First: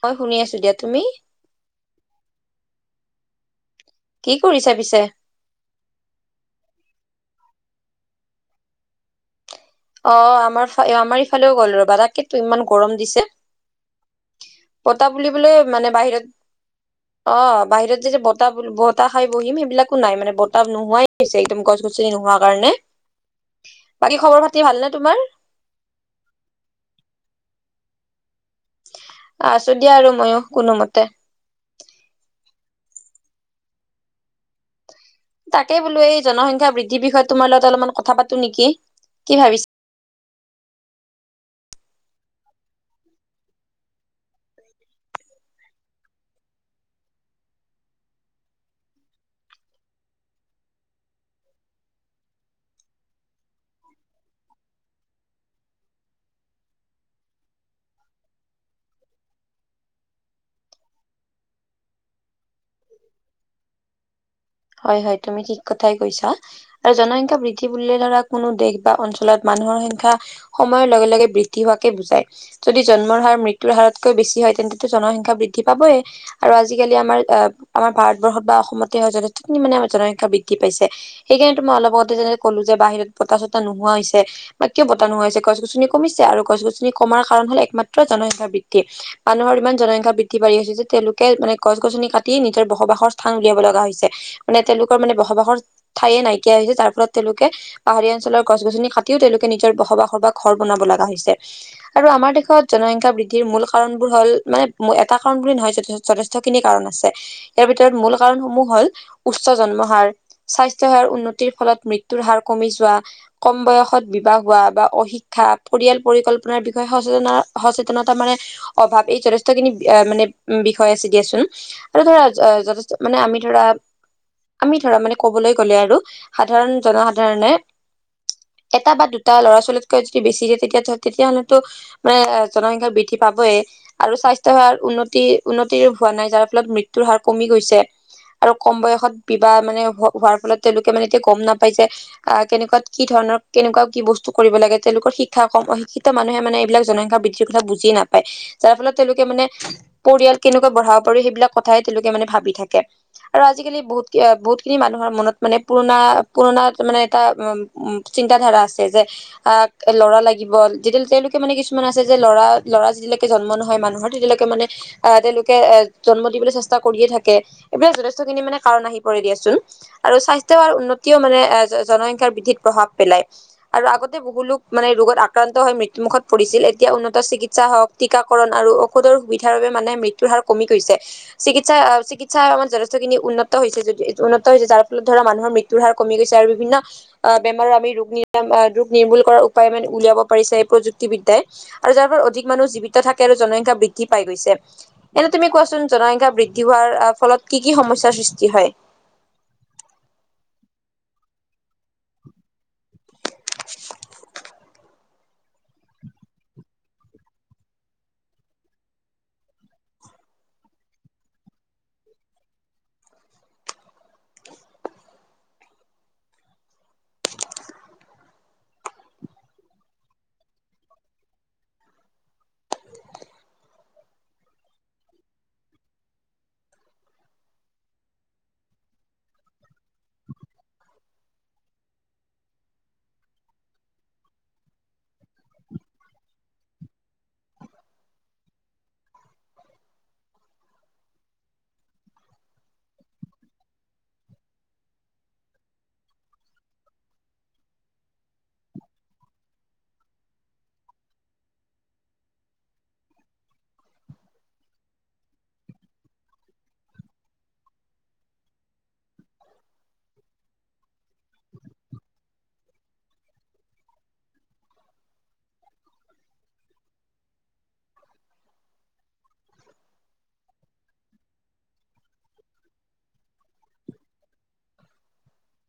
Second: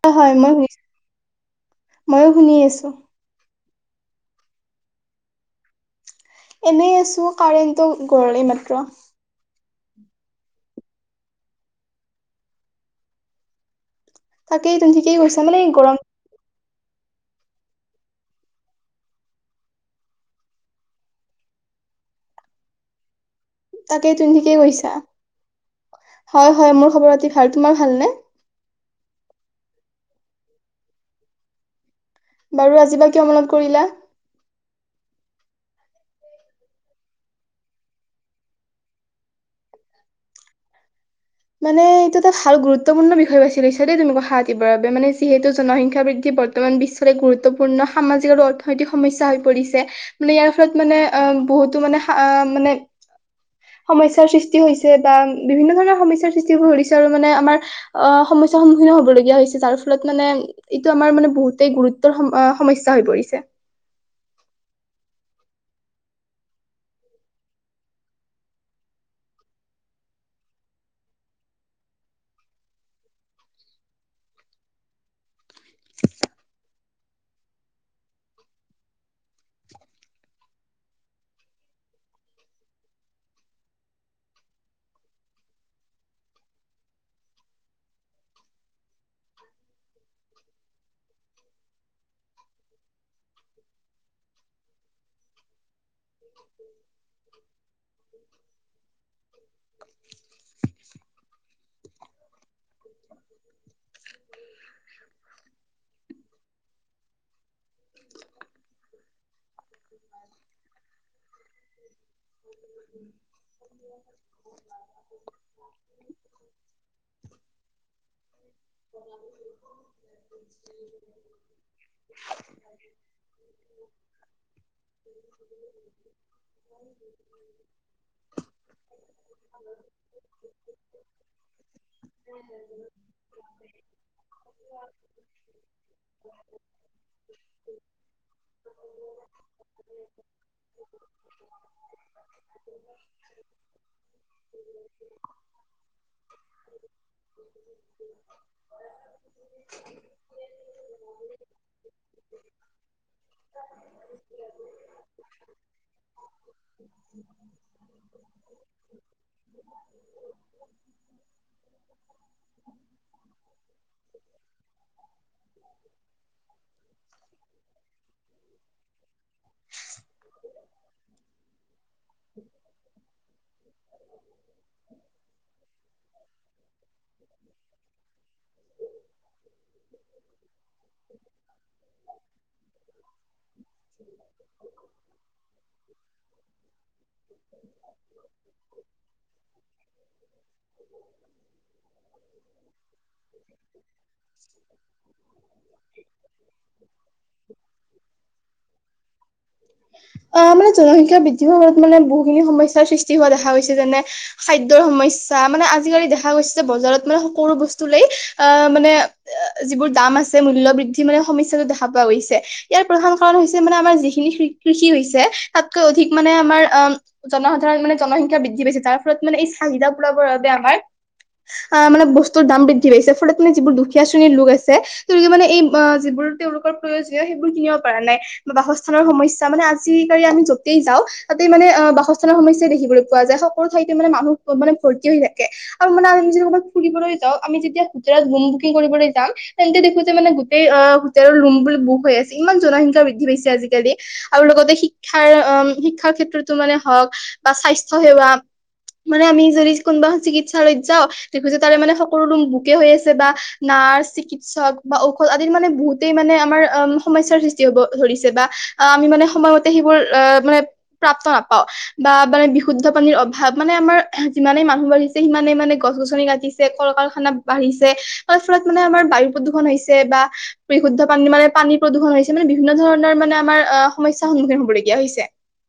মই শুনি আছোঁ দিয়া। তুমি? মইয়ো শুনি আছোঁ। কি কৰিছা পিছে? এনেই আছোঁ। কাৰেণ্টটো গ'লেই এইমাত্ৰ। অ'! আমাৰ, আমাৰ ইফালেও গ'ল ৰবা। তাকে তো ইমান গৰম দিছে। তাকেই তুমি বতাহ ঠিকেই কৈছা বুলিবলৈ মানে, গৰম বাহিৰত অ'! বাহিৰত যেতিয়া বতাহ, বতাহ, খাই বহিম, সেইবিলাকো নাই মানে। বতাহ নোহোৱাই হৈছে একদম গছ গছনি নোহোৱা কাৰণে। বাকী তাকেইটো খবৰ ঠিকেই পাতি ভালনে কৈছা। তোমাৰ হয়, হয়, মোৰ খবৰ পাতি ভাল। তোমাৰ ভালনে? আছোঁ দিয়া আৰু মইয়ো কোনোমতে। বাৰু আজি বা কিয় মনত কৰিলা? তাকে বোলো এই, জনসংখ্যা বৃদ্ধিৰ বিষয়ে তোমাৰ লগত অলপমান কথা পাতোঁ নেকি? কি ভাবিছ মানে, এইটো এটা ভাল গুৰুত্বপূৰ্ণ বিষয়ে বাচি লৈছা দেই। তুমি কথা পাতিবৰ বাবে, মানে, যিহেতু জনসংখ্যা বৃদ্ধি বৰ্তমান বিশ্বৰে গুৰুত্বপূৰ্ণ সামাজিক আৰু অৰ্থনৈতিক সমস্যা হৈ পৰিছে। মানে, ইয়াৰ ফলত মানে অ' বহুতো মানে, মানে, সমস্যাৰ সৃষ্টি হৈছে বা বিভিন্ন ধৰণৰ সৃষ্টি কৰিছে আৰু মানে, আমাৰ অ'! সমস্যাৰ সন্মুখীন হ'বলগীয়া হৈছে। যাৰফলত মানে, এইটো আমাৰ মানে বহুতেই গুৰুত্বৰ সমস্যা হৈ পৰিছে। [inaudible] হয়, হয়, তুমি ঠিক কথাই কৈছা আৰু জনসংখ্যা বৃদ্ধি বুলিলে ধৰা, কোনো দেশ বা অঞ্চলত মা মানুহৰ সংখ্যা সময়ৰ লগে, লগে, বৃদ্ধি হোৱাকে বুজায়। যদি জন্মৰ হাৰ, মৃত্যুৰ হাৰতকৈ বেছি হয় তেন্তে জনসংখ্যা বৃদ্ধি পাবই আৰু আজিকালি, আমাৰ, আমাৰ, ভাৰতবৰ্ষত বা অসমতে হয় জন মানে, আমাৰ জনসংখ্যা বৃদ্ধি পাইছে। সেইকাৰণেতো, মই অলপতে যেনে ক'লো যে, বাহিৰত বতাহ, চতাহ নোহোৱা হৈছে। বা কিয় বতাহ নোহোৱা হৈছে? গছ -গছনি কমিছে আৰু গছ -গছনি কমাৰ কাৰণ হ'ল একমাত্ৰ জনসংখ্যা বৃদ্ধি। মানুহৰ ইমান জনসংখ্যা বৃদ্ধি পাৰি আছে যে, তেওঁলোকে মানে, গছ -গছনি কাটি নিজৰ বসবাসৰ স্থান উলিয়াব লগা হৈছে। মানে, তেওঁলোকৰ মানে, বসবাসৰ ঠায়ে নাইকিয়া হৈছে। তাৰফলত, তেওঁলোকে পাহাৰীয়া অঞ্চলৰ গছ -গছনি কাটিও তেওঁলোকে, নিজৰ বসবাসৰ বা ঘৰ বনাব লাগে। হৈছে আৰু আমাৰ দেশত জনসংখ্যা বৃদ্ধিৰ মূল কাৰণ বোৰ হ'ল মানে, এটা কাৰণ বুলি নহয় যথেষ্ট যথেষ্ট খিনি কাৰণ আছে। ইয়াৰ ভিতৰত মূল কাৰণ সমূহ হ'ল উচ্চ জন্ম হাৰ, স্বাস্থ্য সেৱাৰ উন্নতিৰ ফলত মৃ মৃত্যু হাৰ কমি যোৱা, কম বয়সত বিবাহ হোৱা বা অশিক্ষা, পৰিয়াল পৰিকল্পনাৰ বিষয়ে স সচেতনতা মানে, অভাৱ। এই যথেষ্ট খিনি মানে, বিষয় আছে দিয়াচোন। ধৰা যথেষ্ট মানে, আমি ধৰা আমি ধৰা মানে, ক'বলৈ গ'লে আৰু সাধাৰণ, জনসাধাৰণ [inaudible] এটা বা দুটা ল'ৰা ছোৱালীতকৈ যদি বেছি দিয়ে। তেতিয়া, তেতিয়া হ'লেতো মানে, জনসংখ্যা বৃদ্ধি পাব। আৰু স্বাস্থ্য সেৱাৰ উন্নতি, উন্নতি, হোৱা নাই। যাৰ ফলত মৃত্যুৰ হাৰ কমি গৈছে। আৰু কম বয়সত বিবাহ মানে, হোৱাৰ ফলত তেওঁলোকে মানে, এতিয়া গম নাপাই যে আঁ কেনেকুৱাত, কি ধৰণৰ কেনেকুৱা, কি বস্তু কৰিব লাগে, তেওঁলোকৰ শিক্ষা কম, অশিক্ষিত মানুহে মানে এইবিলাক জনসংখ্যা বৃদ্ধিৰ কথা বুজি নাপায়। যাৰ ফলত তেওঁলোকে মানে পৰিয়াল কেনেকৈ বঢ়াব পাৰি সেইবিলাক কথাই তেওঁলোকে মানে ভাবি থাকে আৰু আজিকালি বহুত, বহুত খিনি মানুহৰ মনত মানে পুৰণা, পুৰণা মানে, এটা চিন্তা ধাৰা আছে যে, আঁ ল'ৰা লাগিব। যেতিয়া, তেওঁলোকে মানে কিছুমান যে, ল'ৰা, ল'ৰা যেতিয়ৈকে জন্ম নহয়, মানুহৰ তেতিয়ালৈকে মানে, আঁ তেওঁলোকে জন্ম দিবলৈ চেষ্টা কৰিয়ে থাকে। সেইটোৱে যথেষ্টখিনি কাৰণ আহি পৰে দিয়াচোন আৰু স্বাস্থ্য উন্নতিও মানে জনসংখ্যাৰ বৃদ্ধিত প্ৰভাৱ পেলায়। আৰু আগতে বহু লোক মানে, ৰোগত আক্ৰান্ত হৈ মৃত্যুমুখত পৰিছিল। এতিয়া উন্নত চিকিৎসা হওঁক, টীকাকৰণ আৰু ঔষধৰ সুবিধাৰ বাবে মানে, মৃত্যুৰ হাৰ কমি গৈছে। চিকিৎসা চিকিৎসাই আমাক যথেষ্ট উন্নত হৈছে, যদি উন্নত হৈছে যাৰ ফলত ধৰা মানুহৰ মৃত্যুৰ হাৰ কমি গৈছে আৰু বিভিন্ন আঁ বেমাৰৰ আমি ৰোগ নি আ ৰোগ নিৰ্মূল কৰাৰ উপায় মানে উলিয়াব পাৰিছে এই প্ৰযুক্তিবিদ্যাই আৰু যাৰ ফলত অধিক মানুহ জীৱিত থাকে আৰু জনসংখ্যা বৃদ্ধি পাই গৈছে। এনে তুমি কোৱাচোন জনসংখ্যা বৃদ্ধি হোৱা আ ফলত কি কি সমস্যাৰ সৃষ্টি হয়। আহ মানে জনসংখ্যা বৃদ্ধি হোৱাত মানে বহুখিনি সমস্যাৰ সৃষ্টি হোৱা দেখা গৈছে যেনে খাদ্যৰ সমস্যা মানে আজিকালি দেখা গৈছে। বজাৰত মানে সকলো বস্তুৱেই আ মানে যিবোৰ দাম আছে মূল্য বৃদ্ধি মানে সমস্যা দেখা পোৱা গৈছে ইয়াৰ প্ৰধান কাৰণ হৈছে মানে আমাৰ যিখিনি কৃ কৃষি হৈছে তাতকৈ অধিক মানে আ মাৰ আ জনসাধাৰণ মানে জনসংখ্যা বৃদ্ধি পাইছে যাৰ ফলত মানে এই চাহিদা পোৰাবৰ বাবে আমাৰ অ মানে বস্তুৰ দাম বৃদ্ধি পাইছে ফলত মানে যিবোৰ দুখীয়া শ্ৰেণীৰ লোক আছে তেওঁলোক মানে এই অ যিবোৰ তেওঁলোকৰ প্ৰয়োজনীয় সেইবোৰ কিনিব পাৰা নাই বা বাসস্থানৰ সমস্যা মানে আজিকালি আমি য'তেই যাওঁ তাতে মানে অ বাসস্থানৰ সমস্যাই দেখিবলৈ পোৱা যায়। সকলো ঠাইতে মানে মানুহ মানে ভৰ্তি হৈ থাকে আৰু মানে আ ক'বাত ফুৰিবলৈ যাওঁ আমি যেতিয়া হোতেলত ৰোম বুকিং কৰিবলৈ যাম তেন্তে দেখো যে মানে গোটেই অ হোটে ৰোমবোৰ বুক হৈ আছে ইমান জনসংখ্যা বৃদ্ধি পাইছে আজিকালি আৰু লগতে শিক্ষাৰ অম শিক্ষাৰ ক্ষেত্ৰত তোটো মানে হৱক বা স্বাস্থ্য সেৱা মানে আমি যদি কোনোবা এখন চিকিৎসালয়ত যাওঁ দেখো যে তাৰে মানে সকলো ৰোম বোকে হৈ আছে বা নাৰ্ছ চিকিৎসক বা ঔষধ আদিৰ মানে বহুতেই মানে আমাৰ অ সমস্যাৰ সৃষ্টি হ'ব ধৰিছে বা আমি মানে সময় মতে সেইবোৰ এ মানে প্ৰাপ্ত নাপাওঁ বা মানে বিশুদ্ধ পানীৰ অভাৱ মানে আমাৰ আহ যিমানে মানুহ বাঢ়িছে সিমানে মানে গছ গছ। ছে কল কাৰখানা বাঢ়িছে তাৰ ফলত মানে আমাৰ বায়ু প্ৰদূষণ হৈছে বা বিশুদ্ধ মানে পানী প্ৰদূষণ হৈছে মানে বিভিন্ন ধৰণৰ মানে আমাৰ আহ সমস্যাৰ সন্মুখীন হ'বলগীয়া হৈছে।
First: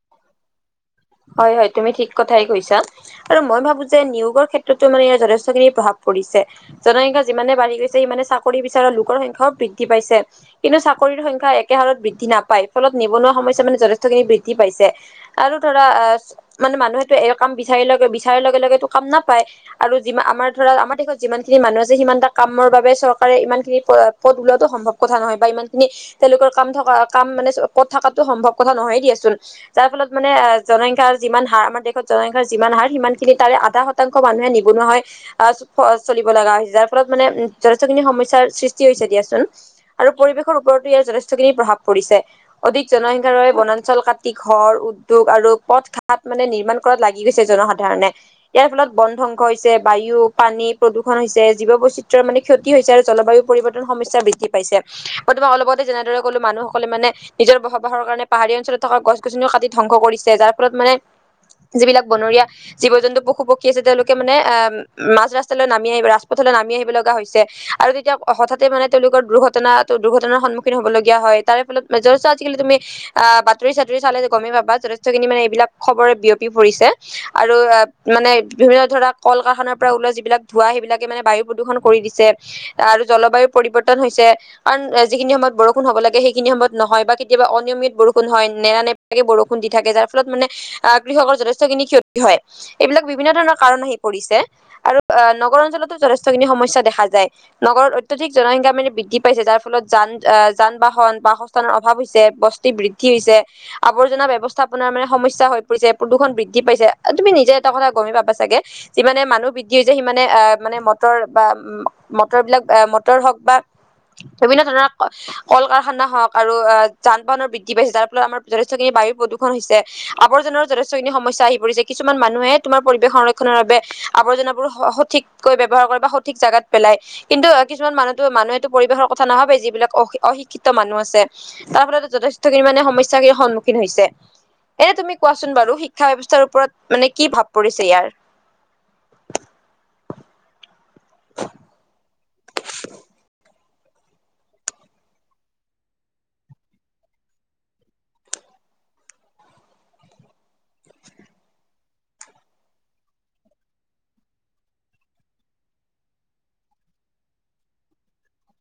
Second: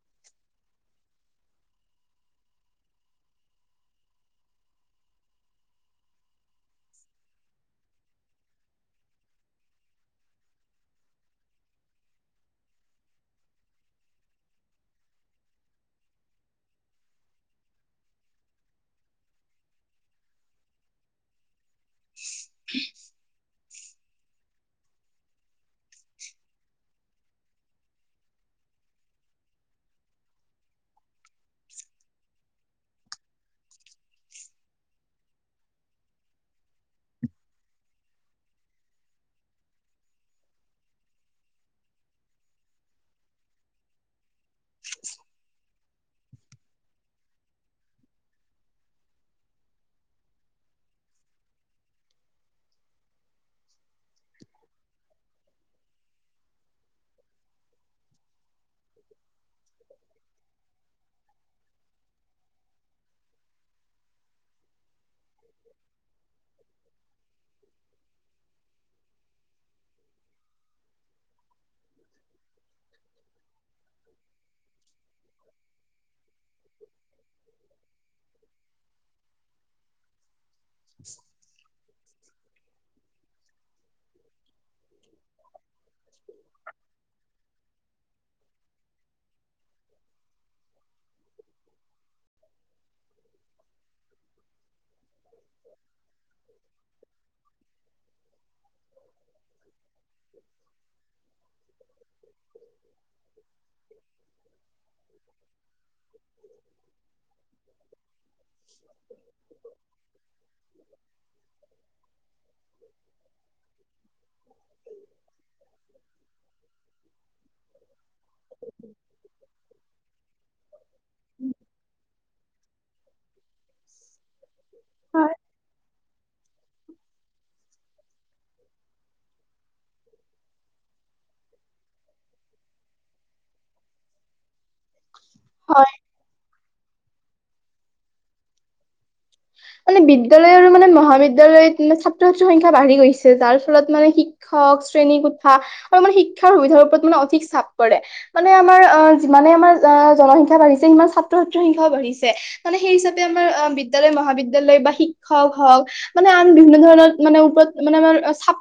[inaudible] হয় হয় তুমি ঠিক কথাই কৈছা আৰু মই ভাবো যে নিয়োগৰ ক্ষেত্ৰতো মানে ইয়াৰ যথেষ্টখিনি প্ৰভাৱ পৰিছে। জনসংখ্যা যিমানে বাঢ়ি গৈছে সিমানে চাকৰি বিচাৰৰ লোকৰ সংখ্যাও বৃদ্ধি পাইছে। কিন্তু চাকৰিৰ সংখ্যা একে হাৰত বৃদ্ধি নাপায় ফলত নিবনুৱা সমস্যা মানে যথেষ্টখিনি বৃদ্ধি পাইছে আৰু ধৰা আ মানে মানুহেটো এই কাম বিচাৰি লৈকে বিচাৰৰ লগে লগেতো কাম নাপায় আৰু যি আমাৰ আমাৰ দেশত যিমানখিনি মানুহ আছে সিমানটা কামৰ বাবে চৰকাৰে ইমান প পদ ওলোৱাটো সম্ভৱ কথা নহয় বা ইমান খিনি তেওঁলোকৰ কাম থকা কাম মানে পদ থাকাটো সম্ভৱ কথা নহয় দিয়াচোন যাৰ ফলত মানে জনসংখ্যাৰ যিমান হাৰ আমাৰ দেশত জনসংখ্যাৰ যিমান হাৰ সিমান খিনি তাৰে আধা শতাংশ মানুহে নিবনুৱা হয়। আ চলিব লগা হৈছে যাৰ ফলত মানে যথেষ্ট খিনি সমস্যাৰ সৃষ্টি হৈছে দিয়াচোন আৰু পৰিৱেশৰ ওপৰতো ইয়াৰ যথেষ্টখিনি প্ৰভাৱ পৰিছে অধিক জনসংখ্যাৰ বাবে বনাঞ্চল কাটি ঘৰ উদ্যোগ আৰু পথ ঘাট মানে নিৰ্মাণ কৰাত লাগি গৈছে জনসাধাৰণে ইয়াৰ ফলত বন ধ্বংস হৈছে। বায়ু, পানী প্ৰদূষণ হৈছে। জীৱ বৈচিত্ৰৰ মানে ক্ষতি হৈছে আৰু জলবায়ু পৰিৱৰ্তন সমস্যা বৃদ্ধি পাইছে। মই তোমাক অলপ আগতে যেনেদৰে কলো মানুহসকলে মানে নিজৰ বসবাসৰ কাৰণে পাহাৰীয়া অঞ্চলত থকা গছ গছনিও কাটি ধ্বংস কৰিছে যাৰ ফলত মানে যিবিলাক বনৰীয়া জীৱ জন্তু পশু পক্ষী আছে তেওঁলোকে মানে আহ মাজ ৰাস্তালৈ নামি আহিব, ৰাজপথত নামি আহিব লগা হৈছে আৰু তেতিয়া হঠাতে মানে তেওঁলোকৰ দুৰ্ঘটনা দুৰ্ঘটনাৰ সন্মুখীন হ'ব লগীয়া হয়। তাৰে ফলত, আজিকালি তুমি আ বাতৰি চাতৰি চালে গমে পাবা যথেষ্ট খিনি মানে বিলাক খবৰে বিয়পি পৰিছে আৰু মানে বিভিন্ন ধৰা কল কাৰখানাৰ পৰা ওলোৱা যিবিলাক ধোৱা সেইবিলাকে মানে বায়ু প্ৰদূষণ কৰি দিছে। ছে আৰু জলবায়ুৰ পৰিৱৰ্তন হৈছে কাৰণ যিখিনি সময়ত বৰষুণ হ'ব লাগে সেইখিনি সময়ত নহয় বা কেতিয়াবা অনিয়মিত বৰষুণ হয় নেৰা নেপেৰাকে বৰষুণ দি থাকে যাৰ ফলত মানে আ কৃষকৰ যথেষ্টখিনি ক্ষতি হয় এইবিলাক বিভিন্ন ধৰণৰ কাৰণ আহি পৰিছে। আৰু অ নগৰ অঞ্চলতো যথেষ্টখিনি সমস্যা দেখা যায় নগৰত অত্যাধিক জনসংখ্যা মানি বৃদ্ধি পাইছে যাৰ ফলত যা যান আ যান বাহন বাসস্থানৰ অভাৱ হৈছে। বস্তি বৃদ্ধি হৈছে, আৱৰ্জনা ব্যৱস্থা মানে সমস্যা হৈ পৰিছে প্ৰদূষণ বৃদ্ধি পাইছে আৰু তুমি নিজে এটা কথা গমে পাবা চাগে, যিমানে মানুহ বৃদ্ধি সিমানে আ মানে মটৰ বা মটৰ বিলাক মটৰ হওঁক বা বিভিন্ন ধৰণৰ কল কাৰখানা হওঁক আৰু যান বাহনৰ বৃদ্ধি পাইছে যাৰ ফলত আমাৰ যথেষ্টখিনি বায়ু প্ৰদূষণ হৈছে আৱৰ্জনাৰো যথেষ্ট খিনি সমস্যা আহি পৰিছে কিছুমান মানুহে তোমাৰ পৰিৱেশ সংৰক্ষণৰ বাবে আৱৰ্জনাবোৰ হয় সঠিককৈ ব্যৱহাৰ কৰে বা স সঠিক জাগাত পেলাই কিন্তু অ কিছুমান মানুহতো মানুহেতটো পৰিৱেশৰ কথা নাভাবে যিবিলাক অ অশিক্ষিত মানুহ আছে। তাৰ ফলত যথেষ্টখিনি মানে সমস্যাখিনিৰ সন্মুখীন হৈছে। এ তুমি কোৱাচোন বাৰু হয় শিক্ষা ব্যয়ৱস্থাৰ ওপৰত। মানে কি ভাৱ পৰিছে ইয়াৰ। মানে বিদ্য়ালয় আৰু মানে মহাবিদ্যালয়ত মানে ছাত্ৰ ছাত্ৰীৰ সংখ্যা বাঢ়ি গৈছে তাৰ। মানে শিক্ষক শ্ৰেণী কোঠা আৰু মানে শিক্ষাৰ সুবিধাৰ ওপৰত মানে অধিক চাপ কৰে মানে। ম যিমানে আমাৰ জনসংক্ষা বাঢিছে সিমান ছাত্ৰ ছাত্ৰীৰ সংক্ষাও বাঢ়িছে মানে সেই হিচাপে আমাৰ। বিদ্যাল ম মহাবিদ্যয়। ল বা শিক্ষক হওক মানে আন বিভিন্ন ধৰণৰ মানে ওপৰত মানে আমাৰ চাপ।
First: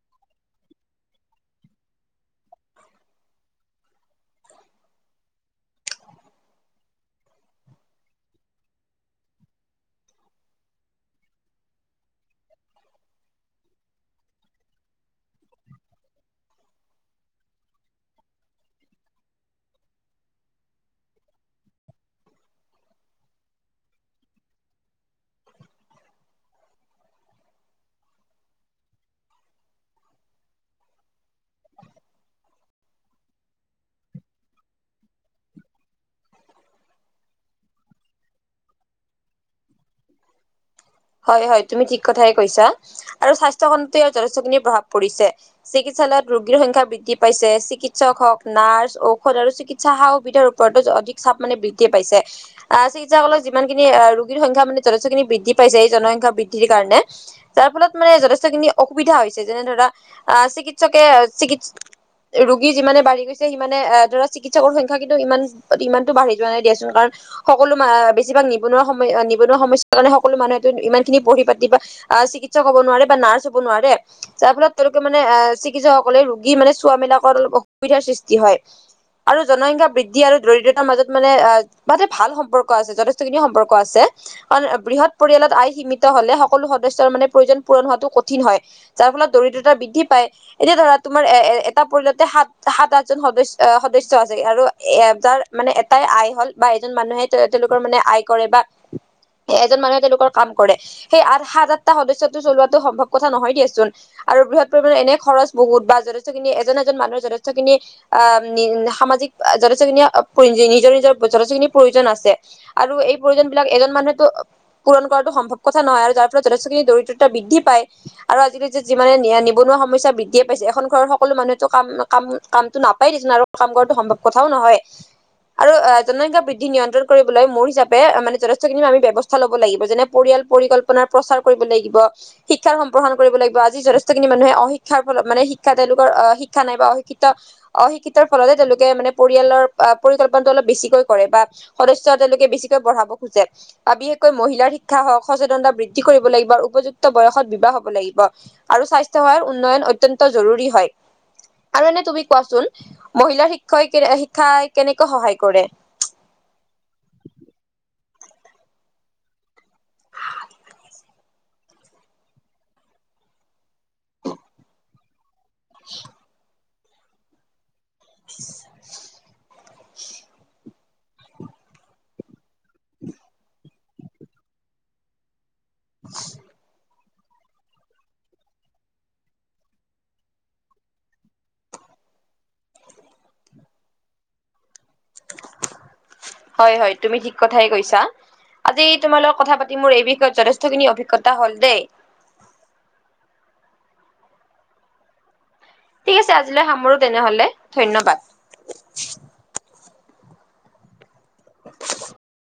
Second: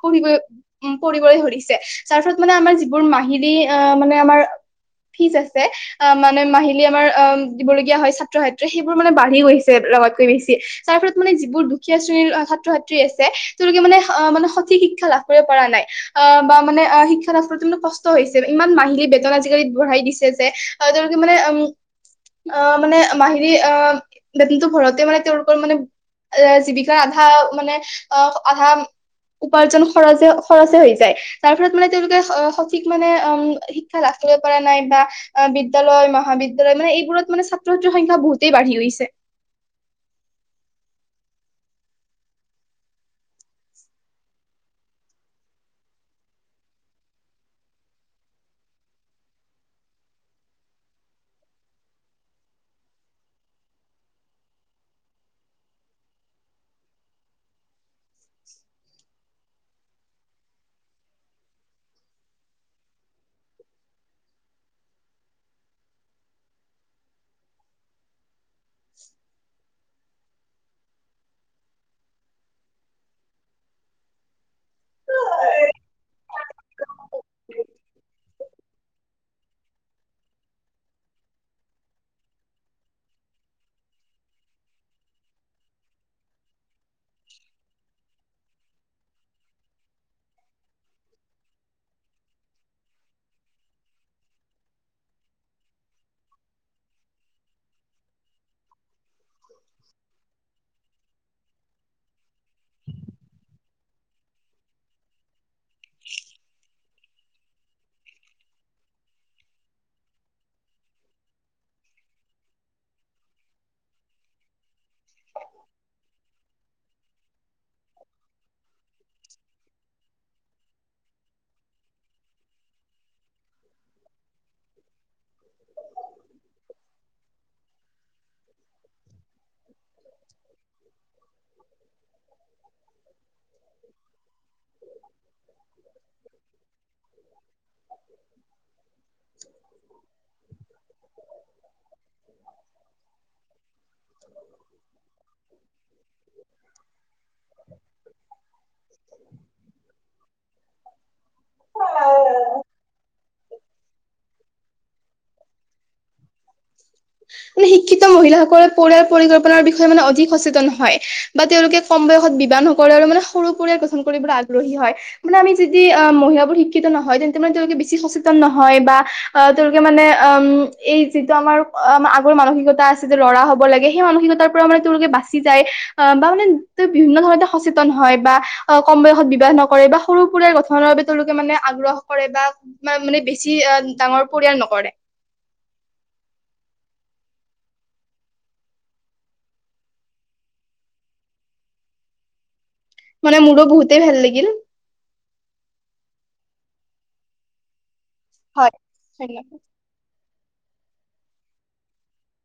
কৰিবলৈ ধৰিছে তাৰ ফলত মানে আমাৰ যিবোৰ মাহিলী আহ মানে আমাৰ। ফিজ আছে অ মানে মাহিলী আমাৰ অ দিবলগীয়া হয় ছাত্ৰ ছাত্ৰী সেইবোৰ মানে বাঢ়ি গৈছে। লগকৈ আহিছে। তাৰ ফলত মানে যিবোৰ দুখীয়া শ্ৰেণীৰ ছাত্ৰ ছাত্ৰী আছে তেওঁলোকে মানে অ মানে সঠিক শিক্ষা লাভ কৰিব পৰা নাই। অ বা মানে অ শিক্ষা নাস্ৰ মে কষ্ট হৈছে ইমান মাহিলী বেতন আজিকালি বঢ়াই দিছে যে। তেওঁৰ মানে উ অ মানে মাহি অ বনতো ভৰাওতে মানে তেওঁ। মানে এ জীৱিকাৰ আধা মানে আহ আধা। উপাৰ্জন খৰে খৰচে হৈ যায় তাৰ ফলত মানে তেওঁলোকে সঠিক মানে উ শিক্ষা লা। কৰা নাই বা বিদ্যালয় মহাবিদ্যালয় মানে এইবোৰত মানে ছাত্ৰ ছাত্ৰীৰ সংখ্যা বহুতেই বাঢ়ি গৈছে [unintelligible] হয় হয় তুমি ঠিক কথাই কৈছা আৰু স্বাস্থ্য খণ্ডতো ইয়াৰ যথেষ্টখিনি প্ৰভাৱ পৰিছে। চিকিৎসালয়ত ৰোগীৰ সংখ্যা বৃদ্ধি পাইছে চিকিৎসক হওক নাৰ্ছ ঔষধ আৰু চিকিৎসা সা সুবিধাৰ ওপৰতো। অধিক চাপ মানে বৃদ্ধি পাইছে আহ চিকিৎসকলত যিমান খিনি ৰোগীৰ সংখ্যা মানে যথেষ্টখিনি বৃদ্ধি। জনসংখ্যা বৃদ্ধিৰ কাৰণে যাৰ ফলত মানে যথেষ্ট খিনি অসুবিধা হৈছে যেনে ধৰা আহ। চিকিৎসকে চিকিৎস। ৰোগী যিমানে বাঢ়ি গৈছে সিমানে ধৰা চিকিৎসকৰ সংখ্যা কিন্তু ইমান ইমানটো বাঢ়ি যোৱানাই দিয়াচোন কাৰণ। সকলো বেছিভাগ নিবনুৱা সময় নিবনুৱা সমস্যা কাৰনে সকলো মানুহেতু ইমান খিনি পঢ়ি পাতি বা আহ চিকিৎসক হ'ব নোৱাৰে বা নাৰ্ছ হব নোৱাৰে যাৰ ফলত তেওঁলোকে মানে। এ চিকিৎসকসকলে ৰোগী মানে চোৱা মেলা কৰাত অলপ অসুবিধাৰ সৃষ্টি হয়। আৰু জনসংখ্যা বৃদ্ধি আৰু দৰিদ্ৰতাৰ মাজত মানে অ তাতে ভাল সম্পৰ্ক আছে যথেষ্টখিনি সম্পৰ্ক আছে। অ বৃহৎ। পৰিয়ালত আয় সীমিত হলে সকলো সদস্যৰ মানে প্ৰয়োজন পূৰণ হোৱাটো কঠিন হয় যাৰ ফলত দৰিদ্ৰতা বৃদ্ধি পায়। এতিয়া ধৰা তোমাৰ এ এটা পৰিয়ালতে সাত আঠজন সদস্য সদস্য আছে আৰু এ। যাৰ মানে এটাই আই হল বা এজন মানুহে তেওঁলোকৰ মানে আই কৰে বা এজন মানুহে। লোকৰ কাম কৰে সেই আঠ সাত আঠটা সদস্য চলোৱাটো সম্ভৱ কথা নহয় দিয়াচোন আৰু বৃহৎ পৰিমাণে। এনে খৰচ বহুত বা যথেষ্ট খিনি এজন এজন মানুহৰ যথেষ্ট খিনি অ উ সামাজিক যথেষ্ট খিনি। নিজৰ নিজৰ যথেষ্টখিনি প্ৰয়োজন আছে আৰু এই প্ৰয়োজন বিলাক এজন মানুহেতো। পূৰণ কৰাটো সম্ভৱ কথা নহ আৰু যাৰ ফলত যথেষ্টখিনি দৰিদ্ৰতা বৃদ্ধি পায় আৰু আজিকালি যে। যিমানে নিবনুৱা সমস্যা বৃদ্ধিয়ে পাইছে এখন ঘৰৰ সকলো মানুহেতো কাম কা। ম কামটো নাপাই দে আৰু কাম। সম্ভৱ কথাও নহয়। আৰু জনসংখ্যা বৃদ্ধি নিয়ন্ত্ৰণ কৰিবলৈ মোৰ হিচাপে মানে যথেষ্ট খিনি আমি ব্যৱস্থা লব লাগিব। যেনে পৰিয়াল পৰিযকল্পনা প্ৰচাৰ কৰিব লাগিব শিক্ষা সম্প্ৰসৰণ কৰিব লাগিব আজি যথেষ্ট খিনি মানুহে। অশিক্ষাৰলত মানে শিক্ষা তেওঁলোকৰ অ শিক্ষা নাই বা অশিক্ষিত অশিক্ষিতৰ ফলতে তেওঁলোকে মানে পৰিয়াল। পৰিকল্পনাটো অলপ বেছিকৈ কৰে বা সদস্য তেওঁলোকে বেছিকৈ বঢ়াব খোজে বা বিশেষ্ শিক্ষা হওক সচেতনতা বৃদ্ধি কৰিব লাগিব আৰু উপযুক্ত বয়সত বিবাহ হ'ব লাগিব আৰু স্বাস্থ্য সেৱাৰ উন্নত। অত্যন্ত জৰুৰী হয় আৰু এনে তুমি কোৱাচোন। মহিলাৰ শিক্ষয় কে শিক্ষাই কেনেকৈ সহায় কৰে। মানে শিক্ষিত মহিলাসকলৰ পৰিয়াল পৰিকল্পনাৰ বিষয়ে মানে অধিক সচেতন হয় বা তেওঁলোকে কম। বয়সত বিবাহ নকৰে আৰু মানে সৰু পৰিয়াল গঠন কৰিবলৈ আগ্ৰহী হয়। মানে আমি যদি অ মহিস মানে উম এই যিটো আমাৰ আগৰ মানসিকতা আছে যে ল'ৰা হ'ব লাগে। সেই মানসিকতাৰ পৰা মানে তেওঁলোকে বাচি যায় আহ বা মানে ত। বিভিন্ন ধৰণতে সচেতন হয় বা কম বয়সত বিবাহ নকৰে বা সৰু সুৰা গঠনৰ বাবে তেওঁলোকে মানে আগ্ৰহ। কৰে বা মানে বেছি ডাঙৰ পৰিয়াল নকৰে। হয় হয় তুমি ঠিক কথাই কৈছা। আজি তোমালোকৰ কথা পাতি মোৰ এই বিষয়ত যথেষ্টখিনি অভিজ্ঞতা হল দেই। মানে মোৰো বহুতেই ভাল লাগিল। ঠিক আছে আজিলৈ সামৰো তেনেহলে ধন্যবাদ। হয় ধন্যবাদ। [unintelligible]